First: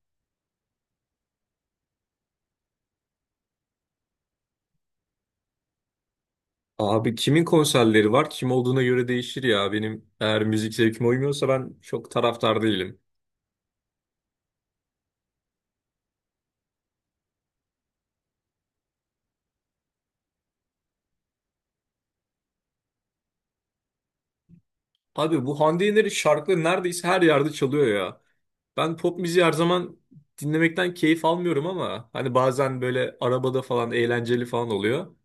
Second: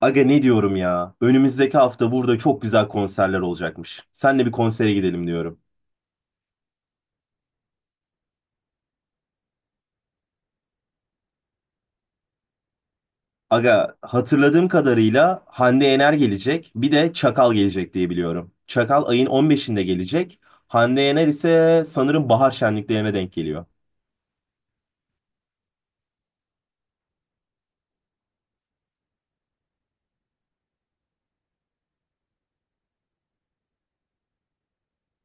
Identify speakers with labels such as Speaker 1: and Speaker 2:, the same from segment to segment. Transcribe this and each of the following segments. Speaker 1: Aga ne diyorum ya? Önümüzdeki hafta burada çok güzel konserler olacakmış. Senle bir konsere gidelim diyorum.
Speaker 2: Abi kimin konserleri var? Kim olduğuna göre değişir ya. Benim eğer müzik zevkime uymuyorsa ben çok taraftar değilim.
Speaker 1: Aga hatırladığım kadarıyla Hande Yener gelecek. Bir de Çakal gelecek diye biliyorum. Çakal ayın 15'inde gelecek. Hande Yener ise sanırım bahar şenliklerine denk geliyor.
Speaker 2: Abi bu Hande Yener'in şarkıları neredeyse her yerde çalıyor ya. Ben pop müziği her zaman dinlemekten keyif almıyorum ama hani bazen böyle arabada falan eğlenceli falan oluyor.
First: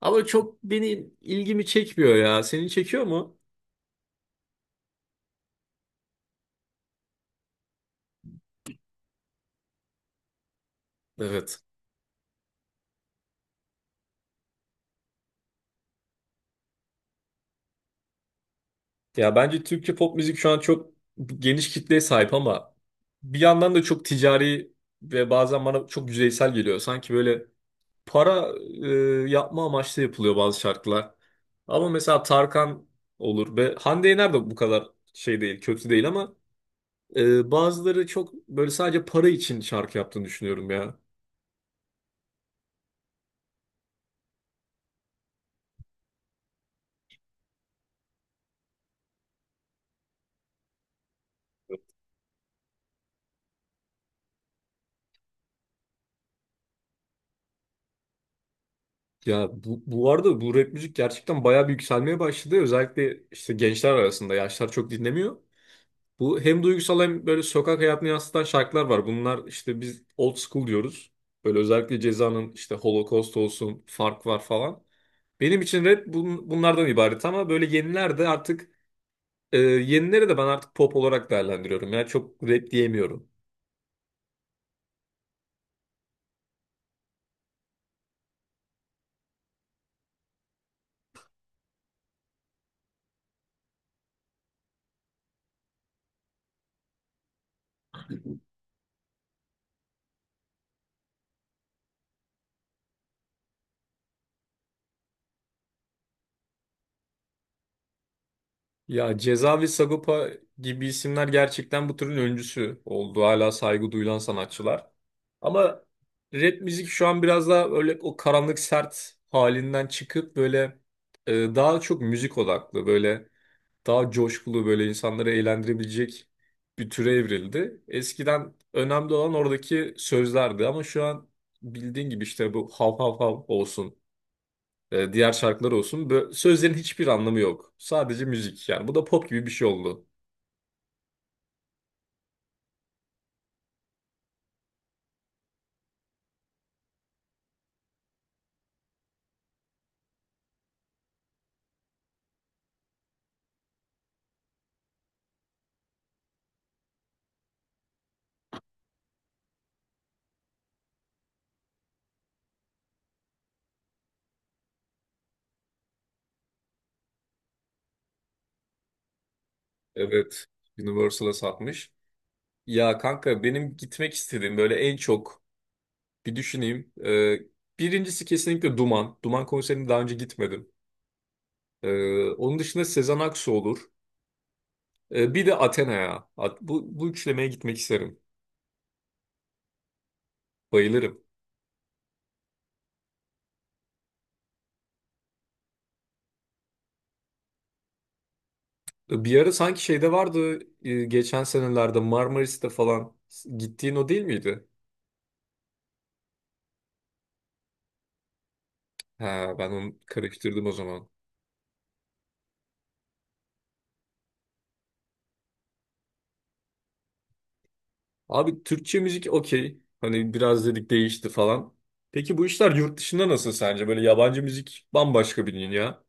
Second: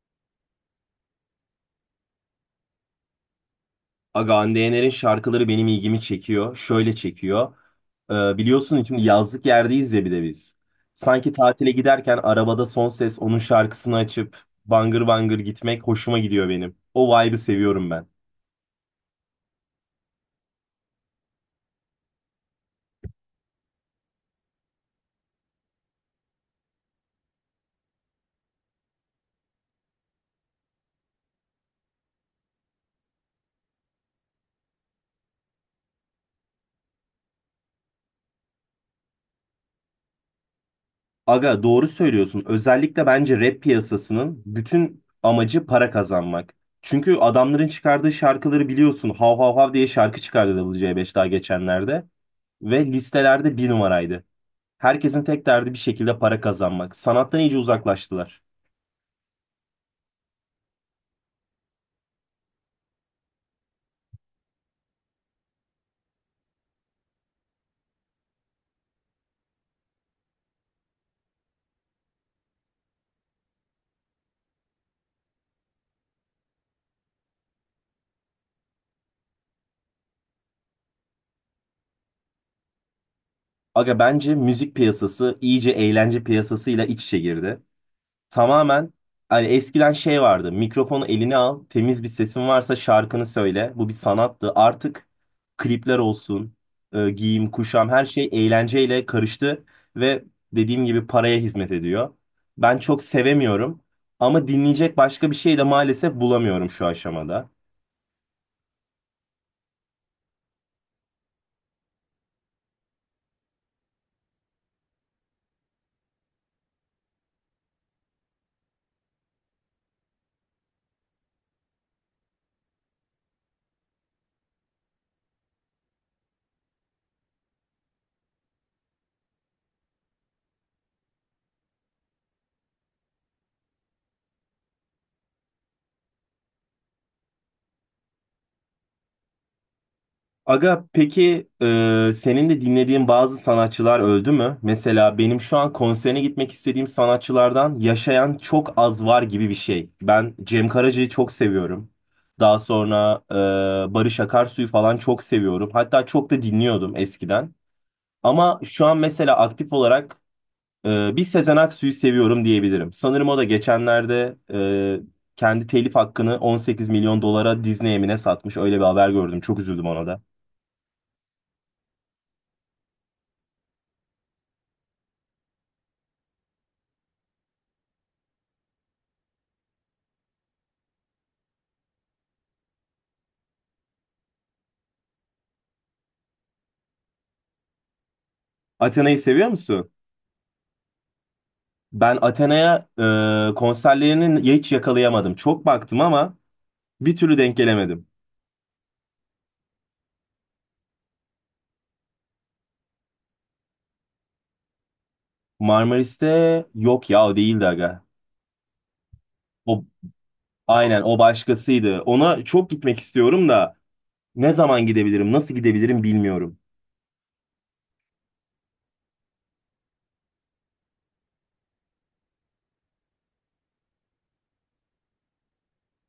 Speaker 2: Ama çok benim ilgimi çekmiyor ya. Seni çekiyor mu?
Speaker 1: Aga Hande Yener'in şarkıları benim ilgimi çekiyor. Şöyle çekiyor. Biliyorsun şimdi yazlık yerdeyiz ya bir de biz. Sanki
Speaker 2: Evet.
Speaker 1: tatile giderken arabada son ses onun şarkısını açıp bangır bangır gitmek hoşuma gidiyor benim. O vibe'ı seviyorum ben.
Speaker 2: Ya bence Türkçe pop müzik şu an çok geniş kitleye sahip ama bir yandan da çok ticari ve bazen bana çok yüzeysel geliyor. Sanki böyle para yapma amaçlı yapılıyor bazı şarkılar. Ama mesela Tarkan olur ve Hande Yener de bu kadar şey değil, kötü değil ama bazıları çok böyle sadece para için şarkı yaptığını düşünüyorum ya.
Speaker 1: Aga doğru söylüyorsun. Özellikle bence rap piyasasının bütün amacı para kazanmak. Çünkü adamların çıkardığı şarkıları biliyorsun. Hav hav hav diye şarkı çıkardı WC5 daha geçenlerde. Ve listelerde bir numaraydı. Herkesin tek derdi bir şekilde para kazanmak. Sanattan iyice uzaklaştılar.
Speaker 2: Ya bu arada bu rap müzik gerçekten bayağı bir yükselmeye başladı. Özellikle işte gençler arasında yaşlar çok dinlemiyor. Bu hem duygusal hem böyle sokak hayatını yansıtan şarkılar var. Bunlar işte biz old school diyoruz. Böyle özellikle Ceza'nın işte Holocaust olsun, Fark var falan. Benim için rap bunlardan ibaret ama böyle yeniler de artık yenilere de ben artık pop olarak değerlendiriyorum. Yani çok rap diyemiyorum.
Speaker 1: Aga bence müzik piyasası iyice eğlence piyasasıyla iç içe girdi. Tamamen hani eskiden şey vardı. Mikrofonu eline al, temiz bir sesin varsa şarkını söyle. Bu bir sanattı. Artık klipler olsun, giyim, kuşam her şey eğlenceyle karıştı ve dediğim gibi paraya hizmet ediyor. Ben çok sevemiyorum ama dinleyecek başka bir şey de maalesef bulamıyorum şu aşamada.
Speaker 2: Ya Ceza ve Sagopa gibi isimler gerçekten bu türün öncüsü oldu. Hala saygı duyulan sanatçılar. Ama rap müzik şu an biraz daha öyle o karanlık sert halinden çıkıp böyle daha çok müzik odaklı, böyle daha coşkulu, böyle insanları eğlendirebilecek bir türe evrildi. Eskiden önemli olan oradaki sözlerdi ama şu an bildiğin gibi işte bu hav hav hav olsun. Diğer şarkılar olsun. Sözlerin hiçbir anlamı yok. Sadece müzik yani. Bu da pop gibi bir şey oldu.
Speaker 1: Aga peki senin de dinlediğin bazı sanatçılar öldü mü? Mesela benim şu an konserine gitmek istediğim sanatçılardan yaşayan çok az var gibi bir şey. Ben Cem Karaca'yı çok seviyorum. Daha sonra Barış Akarsu'yu falan çok seviyorum. Hatta çok da dinliyordum eskiden. Ama şu an mesela aktif olarak bir Sezen Aksu'yu seviyorum diyebilirim. Sanırım o da geçenlerde kendi telif hakkını 18 milyon dolara Disney'e mi ne satmış. Öyle bir haber gördüm. Çok üzüldüm ona da.
Speaker 2: Evet. Universal'a satmış. Ya kanka benim gitmek istediğim böyle en çok bir düşüneyim. Birincisi kesinlikle Duman. Duman konserine daha önce gitmedim. E, Onun dışında Sezen Aksu olur. Bir de Athena'ya. Bu üçlemeye gitmek isterim.
Speaker 1: Athena'yı seviyor musun?
Speaker 2: Bayılırım.
Speaker 1: Ben Athena'ya konserlerini hiç yakalayamadım. Çok baktım ama bir türlü denk gelemedim.
Speaker 2: Bir ara sanki şeyde vardı geçen senelerde Marmaris'te falan gittiğin o değil miydi?
Speaker 1: Marmaris'te yok ya o değildi aga.
Speaker 2: Ha, ben
Speaker 1: O,
Speaker 2: onu karıştırdım o
Speaker 1: aynen
Speaker 2: zaman.
Speaker 1: o başkasıydı. Ona çok gitmek istiyorum da ne zaman gidebilirim, nasıl gidebilirim bilmiyorum.
Speaker 2: Abi Türkçe müzik okey. Hani biraz dedik değişti falan. Peki bu işler yurt dışında nasıl sence? Böyle yabancı müzik bambaşka bir dünya.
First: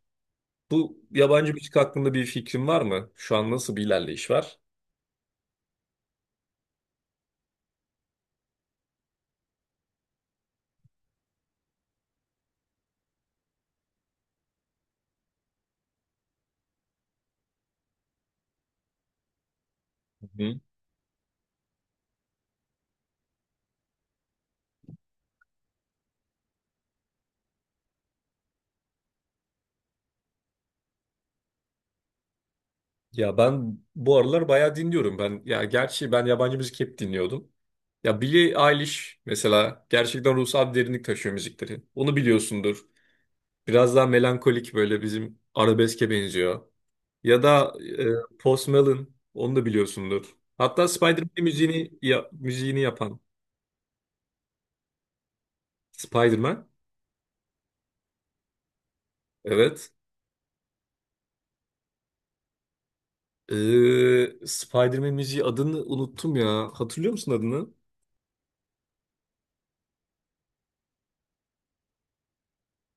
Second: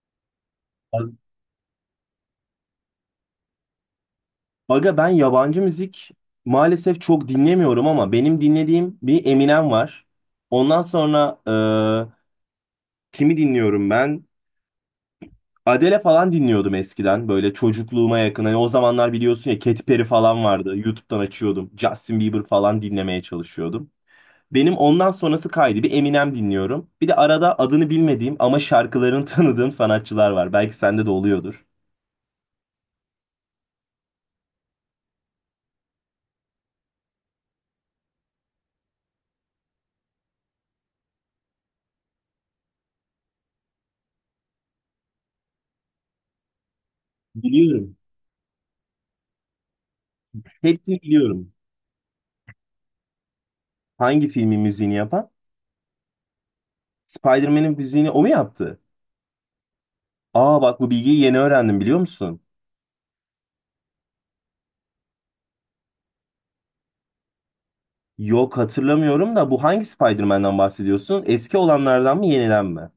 Speaker 2: Bu yabancı müzik hakkında bir fikrin var mı? Şu an nasıl bir ilerleyiş var?
Speaker 1: Aga ben yabancı müzik maalesef çok dinlemiyorum ama benim dinlediğim bir Eminem var. Ondan sonra e, kimi dinliyorum ben? Adele falan dinliyordum eskiden böyle çocukluğuma yakın. Hani o zamanlar biliyorsun ya Katy Perry falan
Speaker 2: Hı.
Speaker 1: vardı. YouTube'dan açıyordum. Justin Bieber falan dinlemeye çalışıyordum. Benim ondan sonrası kaydı. Bir Eminem dinliyorum. Bir de arada adını bilmediğim ama şarkılarını tanıdığım sanatçılar var. Belki sende de oluyordur.
Speaker 2: Ya ben bu aralar bayağı dinliyorum. Ben ya gerçi ben yabancı müzik hep dinliyordum. Ya Billie Eilish mesela gerçekten ruhsal bir derinlik taşıyor müzikleri. Onu biliyorsundur. Biraz daha melankolik böyle bizim arabeske benziyor. Ya da
Speaker 1: Biliyorum.
Speaker 2: Post Malone onu da biliyorsundur. Hatta
Speaker 1: Hepsini
Speaker 2: Spider-Man
Speaker 1: biliyorum.
Speaker 2: müziğini ya, müziğini yapan
Speaker 1: Hangi filmin müziğini yapan?
Speaker 2: Spider-Man.
Speaker 1: Spider-Man'in müziğini o mu yaptı?
Speaker 2: Evet.
Speaker 1: Aa bak bu bilgiyi yeni öğrendim biliyor musun?
Speaker 2: Spider-Man müziği adını unuttum ya. Hatırlıyor musun adını?
Speaker 1: Yok hatırlamıyorum da bu hangi Spider-Man'den bahsediyorsun? Eski olanlardan mı yeniden mi?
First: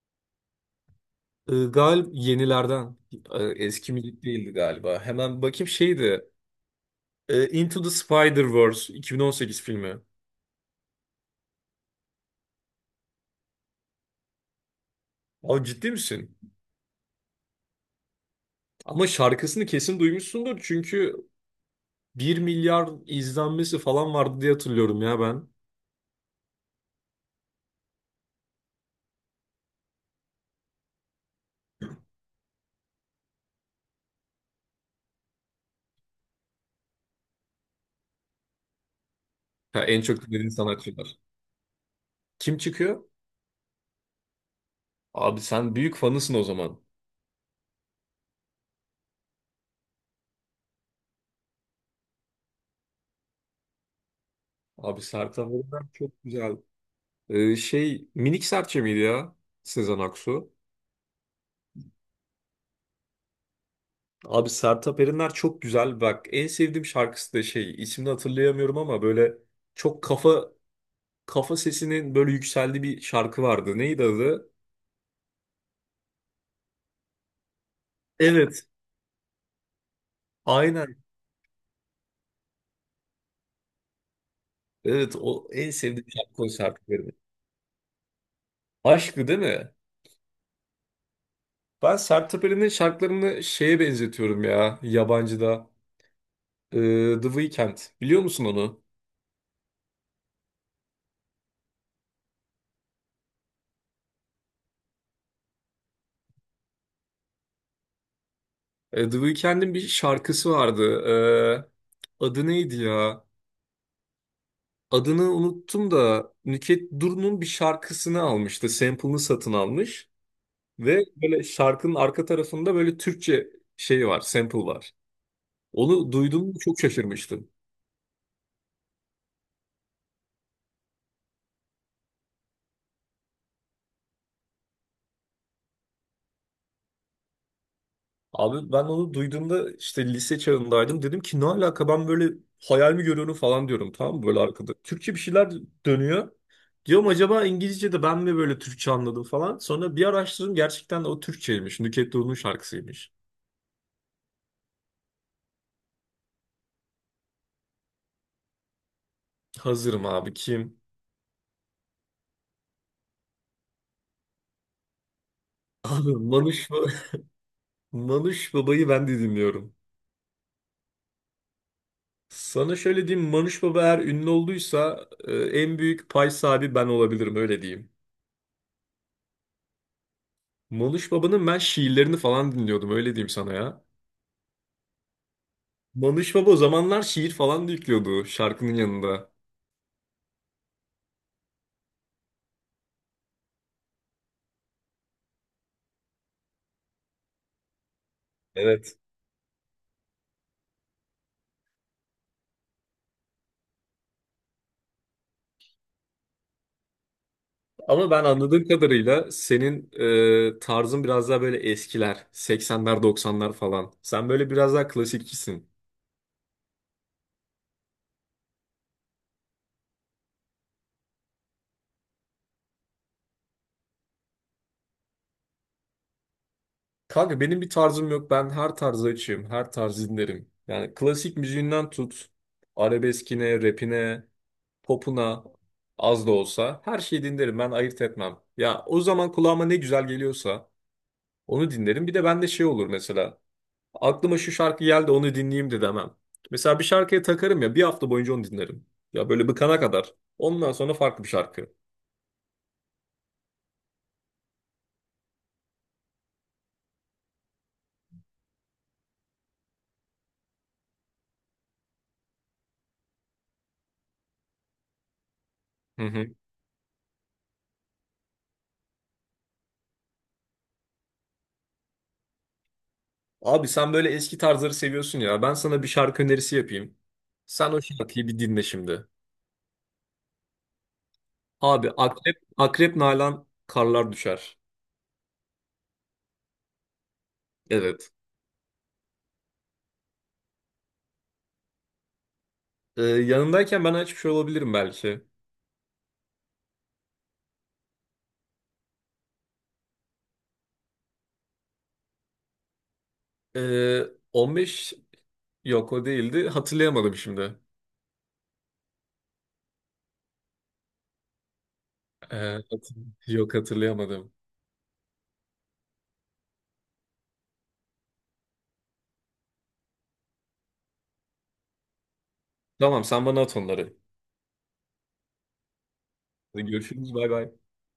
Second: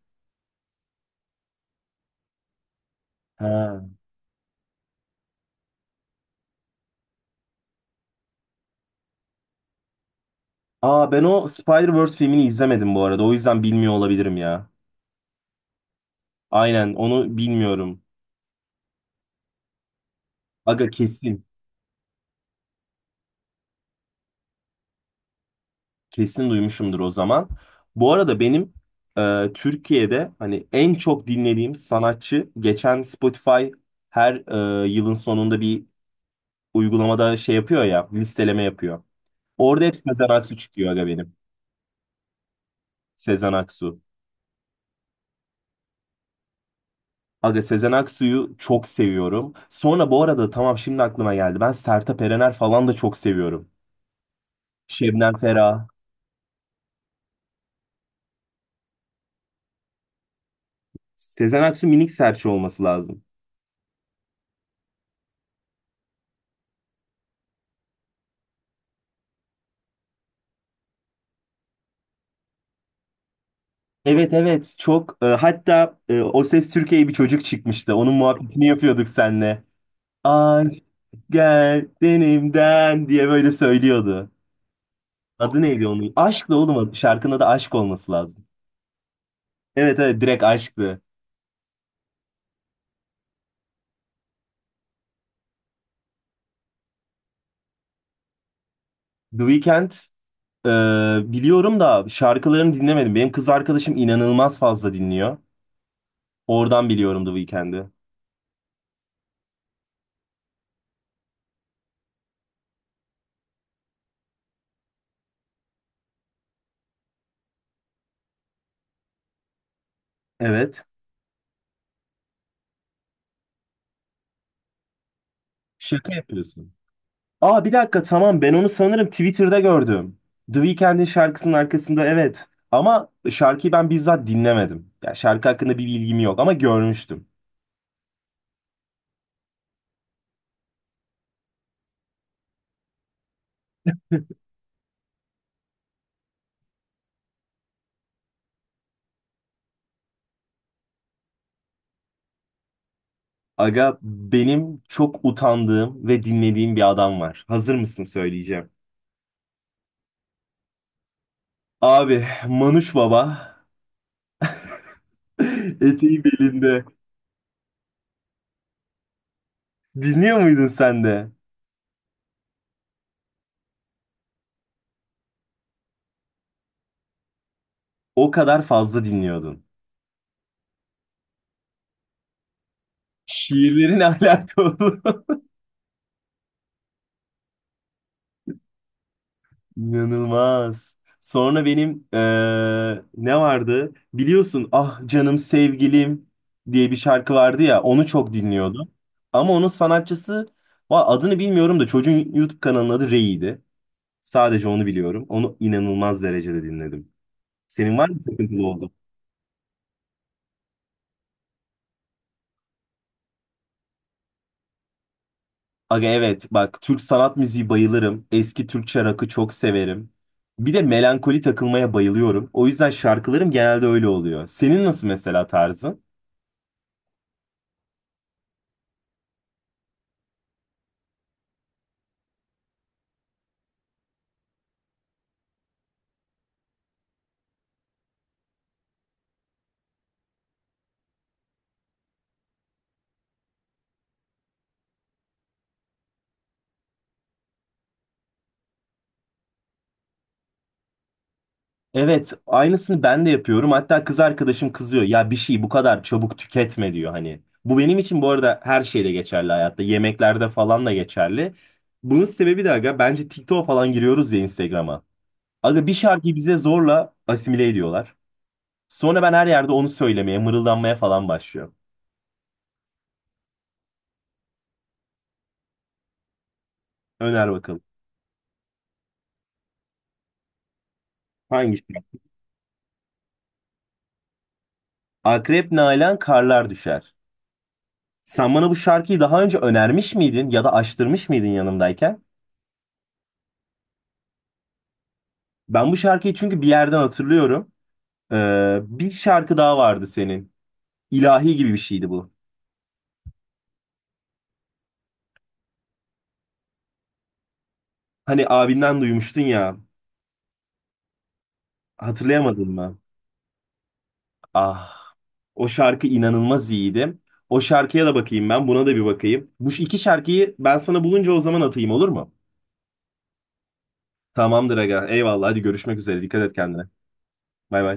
Speaker 2: Gal Yenilerden.
Speaker 1: Ha.
Speaker 2: Eski müzik değildi galiba. Hemen bakayım şeydi. Into the Spider-Verse 2018 filmi.
Speaker 1: Aa ben o Spider-Verse filmini izlemedim bu arada. O yüzden bilmiyor olabilirim ya.
Speaker 2: Abi ciddi misin?
Speaker 1: Aynen onu bilmiyorum.
Speaker 2: Ama şarkısını kesin duymuşsundur
Speaker 1: Aga
Speaker 2: çünkü
Speaker 1: kesin.
Speaker 2: bir milyar izlenmesi falan vardı diye hatırlıyorum ya ben.
Speaker 1: Kesin duymuşumdur o zaman. Bu arada benim Türkiye'de hani en çok dinlediğim sanatçı geçen Spotify her yılın sonunda bir uygulamada şey yapıyor ya, listeleme yapıyor.
Speaker 2: Ha,
Speaker 1: Orada hep
Speaker 2: en çok
Speaker 1: Sezen
Speaker 2: dinlediğin
Speaker 1: Aksu çıkıyor aga
Speaker 2: sanatçılar.
Speaker 1: benim.
Speaker 2: Kim çıkıyor?
Speaker 1: Sezen Aksu.
Speaker 2: Abi sen büyük fanısın o zaman.
Speaker 1: Aga Sezen Aksu'yu çok seviyorum. Sonra bu arada tamam, şimdi aklıma geldi. Ben Sertab Erener falan da çok seviyorum.
Speaker 2: Abi
Speaker 1: Şebnem
Speaker 2: Sertab Erener
Speaker 1: Ferah.
Speaker 2: çok güzel. Şey Minik Serçe miydi ya? Sezen Aksu.
Speaker 1: Sezen Aksu minik serçe olması lazım.
Speaker 2: Abi Sertab Erener çok güzel. Bak en sevdiğim şarkısı da şey ismini hatırlayamıyorum ama böyle çok kafa kafa sesinin böyle yükseldiği bir şarkı vardı. Neydi
Speaker 1: Evet
Speaker 2: adı?
Speaker 1: evet, çok hatta O Ses Türkiye'ye bir çocuk çıkmıştı. Onun muhabbetini
Speaker 2: Evet.
Speaker 1: yapıyorduk seninle. Aşk
Speaker 2: Aynen.
Speaker 1: gel denimden diye böyle söylüyordu.
Speaker 2: Evet o
Speaker 1: Adı
Speaker 2: en
Speaker 1: neydi
Speaker 2: sevdiğim
Speaker 1: onun?
Speaker 2: şarkı o
Speaker 1: Aşkla oğlum
Speaker 2: Sertab
Speaker 1: adı.
Speaker 2: Erener.
Speaker 1: Şarkının adı aşk olması lazım.
Speaker 2: Aşkı değil mi?
Speaker 1: Evet evet, direkt aşktı.
Speaker 2: Ben Sertab Erener'in şarkılarını şeye benzetiyorum ya yabancıda. The Weeknd. Biliyor musun onu?
Speaker 1: The Weeknd e, biliyorum da şarkılarını dinlemedim. Benim kız arkadaşım inanılmaz fazla dinliyor. Oradan biliyorum The Weeknd'i.
Speaker 2: The Weeknd'in bir şarkısı vardı. Adı neydi ya? Adını unuttum da Nükhet Duru'nun bir şarkısını almıştı. Sample'ını satın almış.
Speaker 1: Evet.
Speaker 2: Ve böyle şarkının arka tarafında böyle Türkçe şey var, sample var. Onu
Speaker 1: Şaka
Speaker 2: duyduğumda
Speaker 1: yapıyorsun.
Speaker 2: çok şaşırmıştım.
Speaker 1: Aa bir dakika, tamam, ben onu sanırım Twitter'da gördüm. The Weeknd'in şarkısının arkasında, evet. Ama şarkıyı ben bizzat dinlemedim. Ya şarkı hakkında bir bilgim yok ama görmüştüm.
Speaker 2: Abi ben onu duyduğumda işte lise çağındaydım. Dedim ki ne alaka ben böyle hayal mi görüyorum falan diyorum tamam mı böyle arkada. Türkçe bir şeyler dönüyor. Diyorum acaba İngilizce'de ben mi böyle Türkçe anladım falan. Sonra bir araştırdım gerçekten de o Türkçeymiş. Nükhet Doğulu'nun şarkısıymış.
Speaker 1: Aga benim çok utandığım ve dinlediğim bir adam var. Hazır mısın söyleyeceğim.
Speaker 2: Hazırım abi kim?
Speaker 1: Abi Manuş Baba.
Speaker 2: Abi
Speaker 1: Eteği
Speaker 2: Manuş,
Speaker 1: belinde.
Speaker 2: Ba- Manuş Baba'yı ben de dinliyorum.
Speaker 1: Dinliyor muydun sen de?
Speaker 2: Sana şöyle diyeyim Manuş Baba eğer ünlü olduysa en büyük pay sahibi ben olabilirim öyle diyeyim.
Speaker 1: O kadar fazla dinliyordun.
Speaker 2: Manuş Baba'nın ben şiirlerini falan dinliyordum öyle diyeyim sana ya.
Speaker 1: Şiirlerin alakalı.
Speaker 2: Mamış Baba o zamanlar şiir falan da yüklüyordu şarkının yanında.
Speaker 1: İnanılmaz. Sonra benim ne vardı? Biliyorsun Ah Canım Sevgilim diye bir şarkı vardı ya, onu çok dinliyordum.
Speaker 2: Evet.
Speaker 1: Ama onun sanatçısı adını bilmiyorum da çocuğun YouTube kanalının adı Rei'ydi. Sadece onu biliyorum. Onu inanılmaz derecede dinledim. Senin var
Speaker 2: Ama
Speaker 1: mı
Speaker 2: ben
Speaker 1: takıntılı
Speaker 2: anladığım
Speaker 1: olduğun?
Speaker 2: kadarıyla senin tarzın biraz daha böyle eskiler. 80'ler 90'lar falan. Sen böyle biraz daha klasikçisin.
Speaker 1: Aga evet, bak Türk sanat müziği bayılırım. Eski Türkçe rock'ı çok severim. Bir de melankoli takılmaya bayılıyorum. O yüzden şarkılarım genelde öyle oluyor. Senin nasıl mesela tarzın?
Speaker 2: Kanka benim bir tarzım yok. Ben her tarzı açığım. Her tarzı dinlerim. Yani klasik müziğinden tut. Arabeskine, rapine, popuna az da olsa her şeyi dinlerim. Ben ayırt etmem. Ya o zaman kulağıma ne güzel geliyorsa onu dinlerim. Bir de bende şey olur mesela. Aklıma şu şarkı geldi onu dinleyeyim de demem. Mesela bir şarkıya takarım ya bir hafta boyunca onu dinlerim. Ya böyle bıkana kadar. Ondan sonra farklı bir şarkı.
Speaker 1: Evet, aynısını ben de yapıyorum. Hatta kız arkadaşım kızıyor. Ya bir şeyi bu kadar çabuk tüketme diyor hani. Bu benim için bu arada her şeyde geçerli hayatta. Yemeklerde falan da geçerli. Bunun sebebi de aga bence TikTok'a falan giriyoruz ya, Instagram'a. Aga bir
Speaker 2: Hı hı.
Speaker 1: şarkıyı bize zorla asimile ediyorlar. Sonra ben her yerde onu söylemeye, mırıldanmaya falan başlıyorum.
Speaker 2: Abi sen böyle eski tarzları seviyorsun ya. Ben sana bir şarkı önerisi yapayım.
Speaker 1: Öner
Speaker 2: Sen
Speaker 1: bakalım.
Speaker 2: o şarkıyı bir dinle şimdi.
Speaker 1: Hangi
Speaker 2: Abi
Speaker 1: şarkı?
Speaker 2: Akrep, Akrep Nalan Karlar Düşer.
Speaker 1: Akrep Nalan Karlar Düşer.
Speaker 2: Evet.
Speaker 1: Sen bana bu şarkıyı daha önce önermiş miydin ya da açtırmış mıydın yanımdayken?
Speaker 2: Yanındayken ben açmış olabilirim belki.
Speaker 1: Ben bu şarkıyı çünkü bir yerden hatırlıyorum. Bir şarkı daha vardı senin. İlahi gibi bir şeydi bu.
Speaker 2: Ee, 15 yok o değildi. Hatırlayamadım şimdi.
Speaker 1: Hani abinden duymuştun ya.
Speaker 2: Ee,
Speaker 1: Hatırlayamadın
Speaker 2: hatır-
Speaker 1: mı?
Speaker 2: Yok hatırlayamadım.
Speaker 1: Ah, o şarkı inanılmaz iyiydi. O şarkıya da bakayım ben, buna da bir bakayım. Bu iki şarkıyı ben sana bulunca o zaman atayım, olur mu?
Speaker 2: Tamam sen bana at onları.
Speaker 1: Tamamdır aga. Eyvallah. Hadi görüşmek üzere. Dikkat et
Speaker 2: Hadi
Speaker 1: kendine.
Speaker 2: görüşürüz bay bay.
Speaker 1: Bay bay.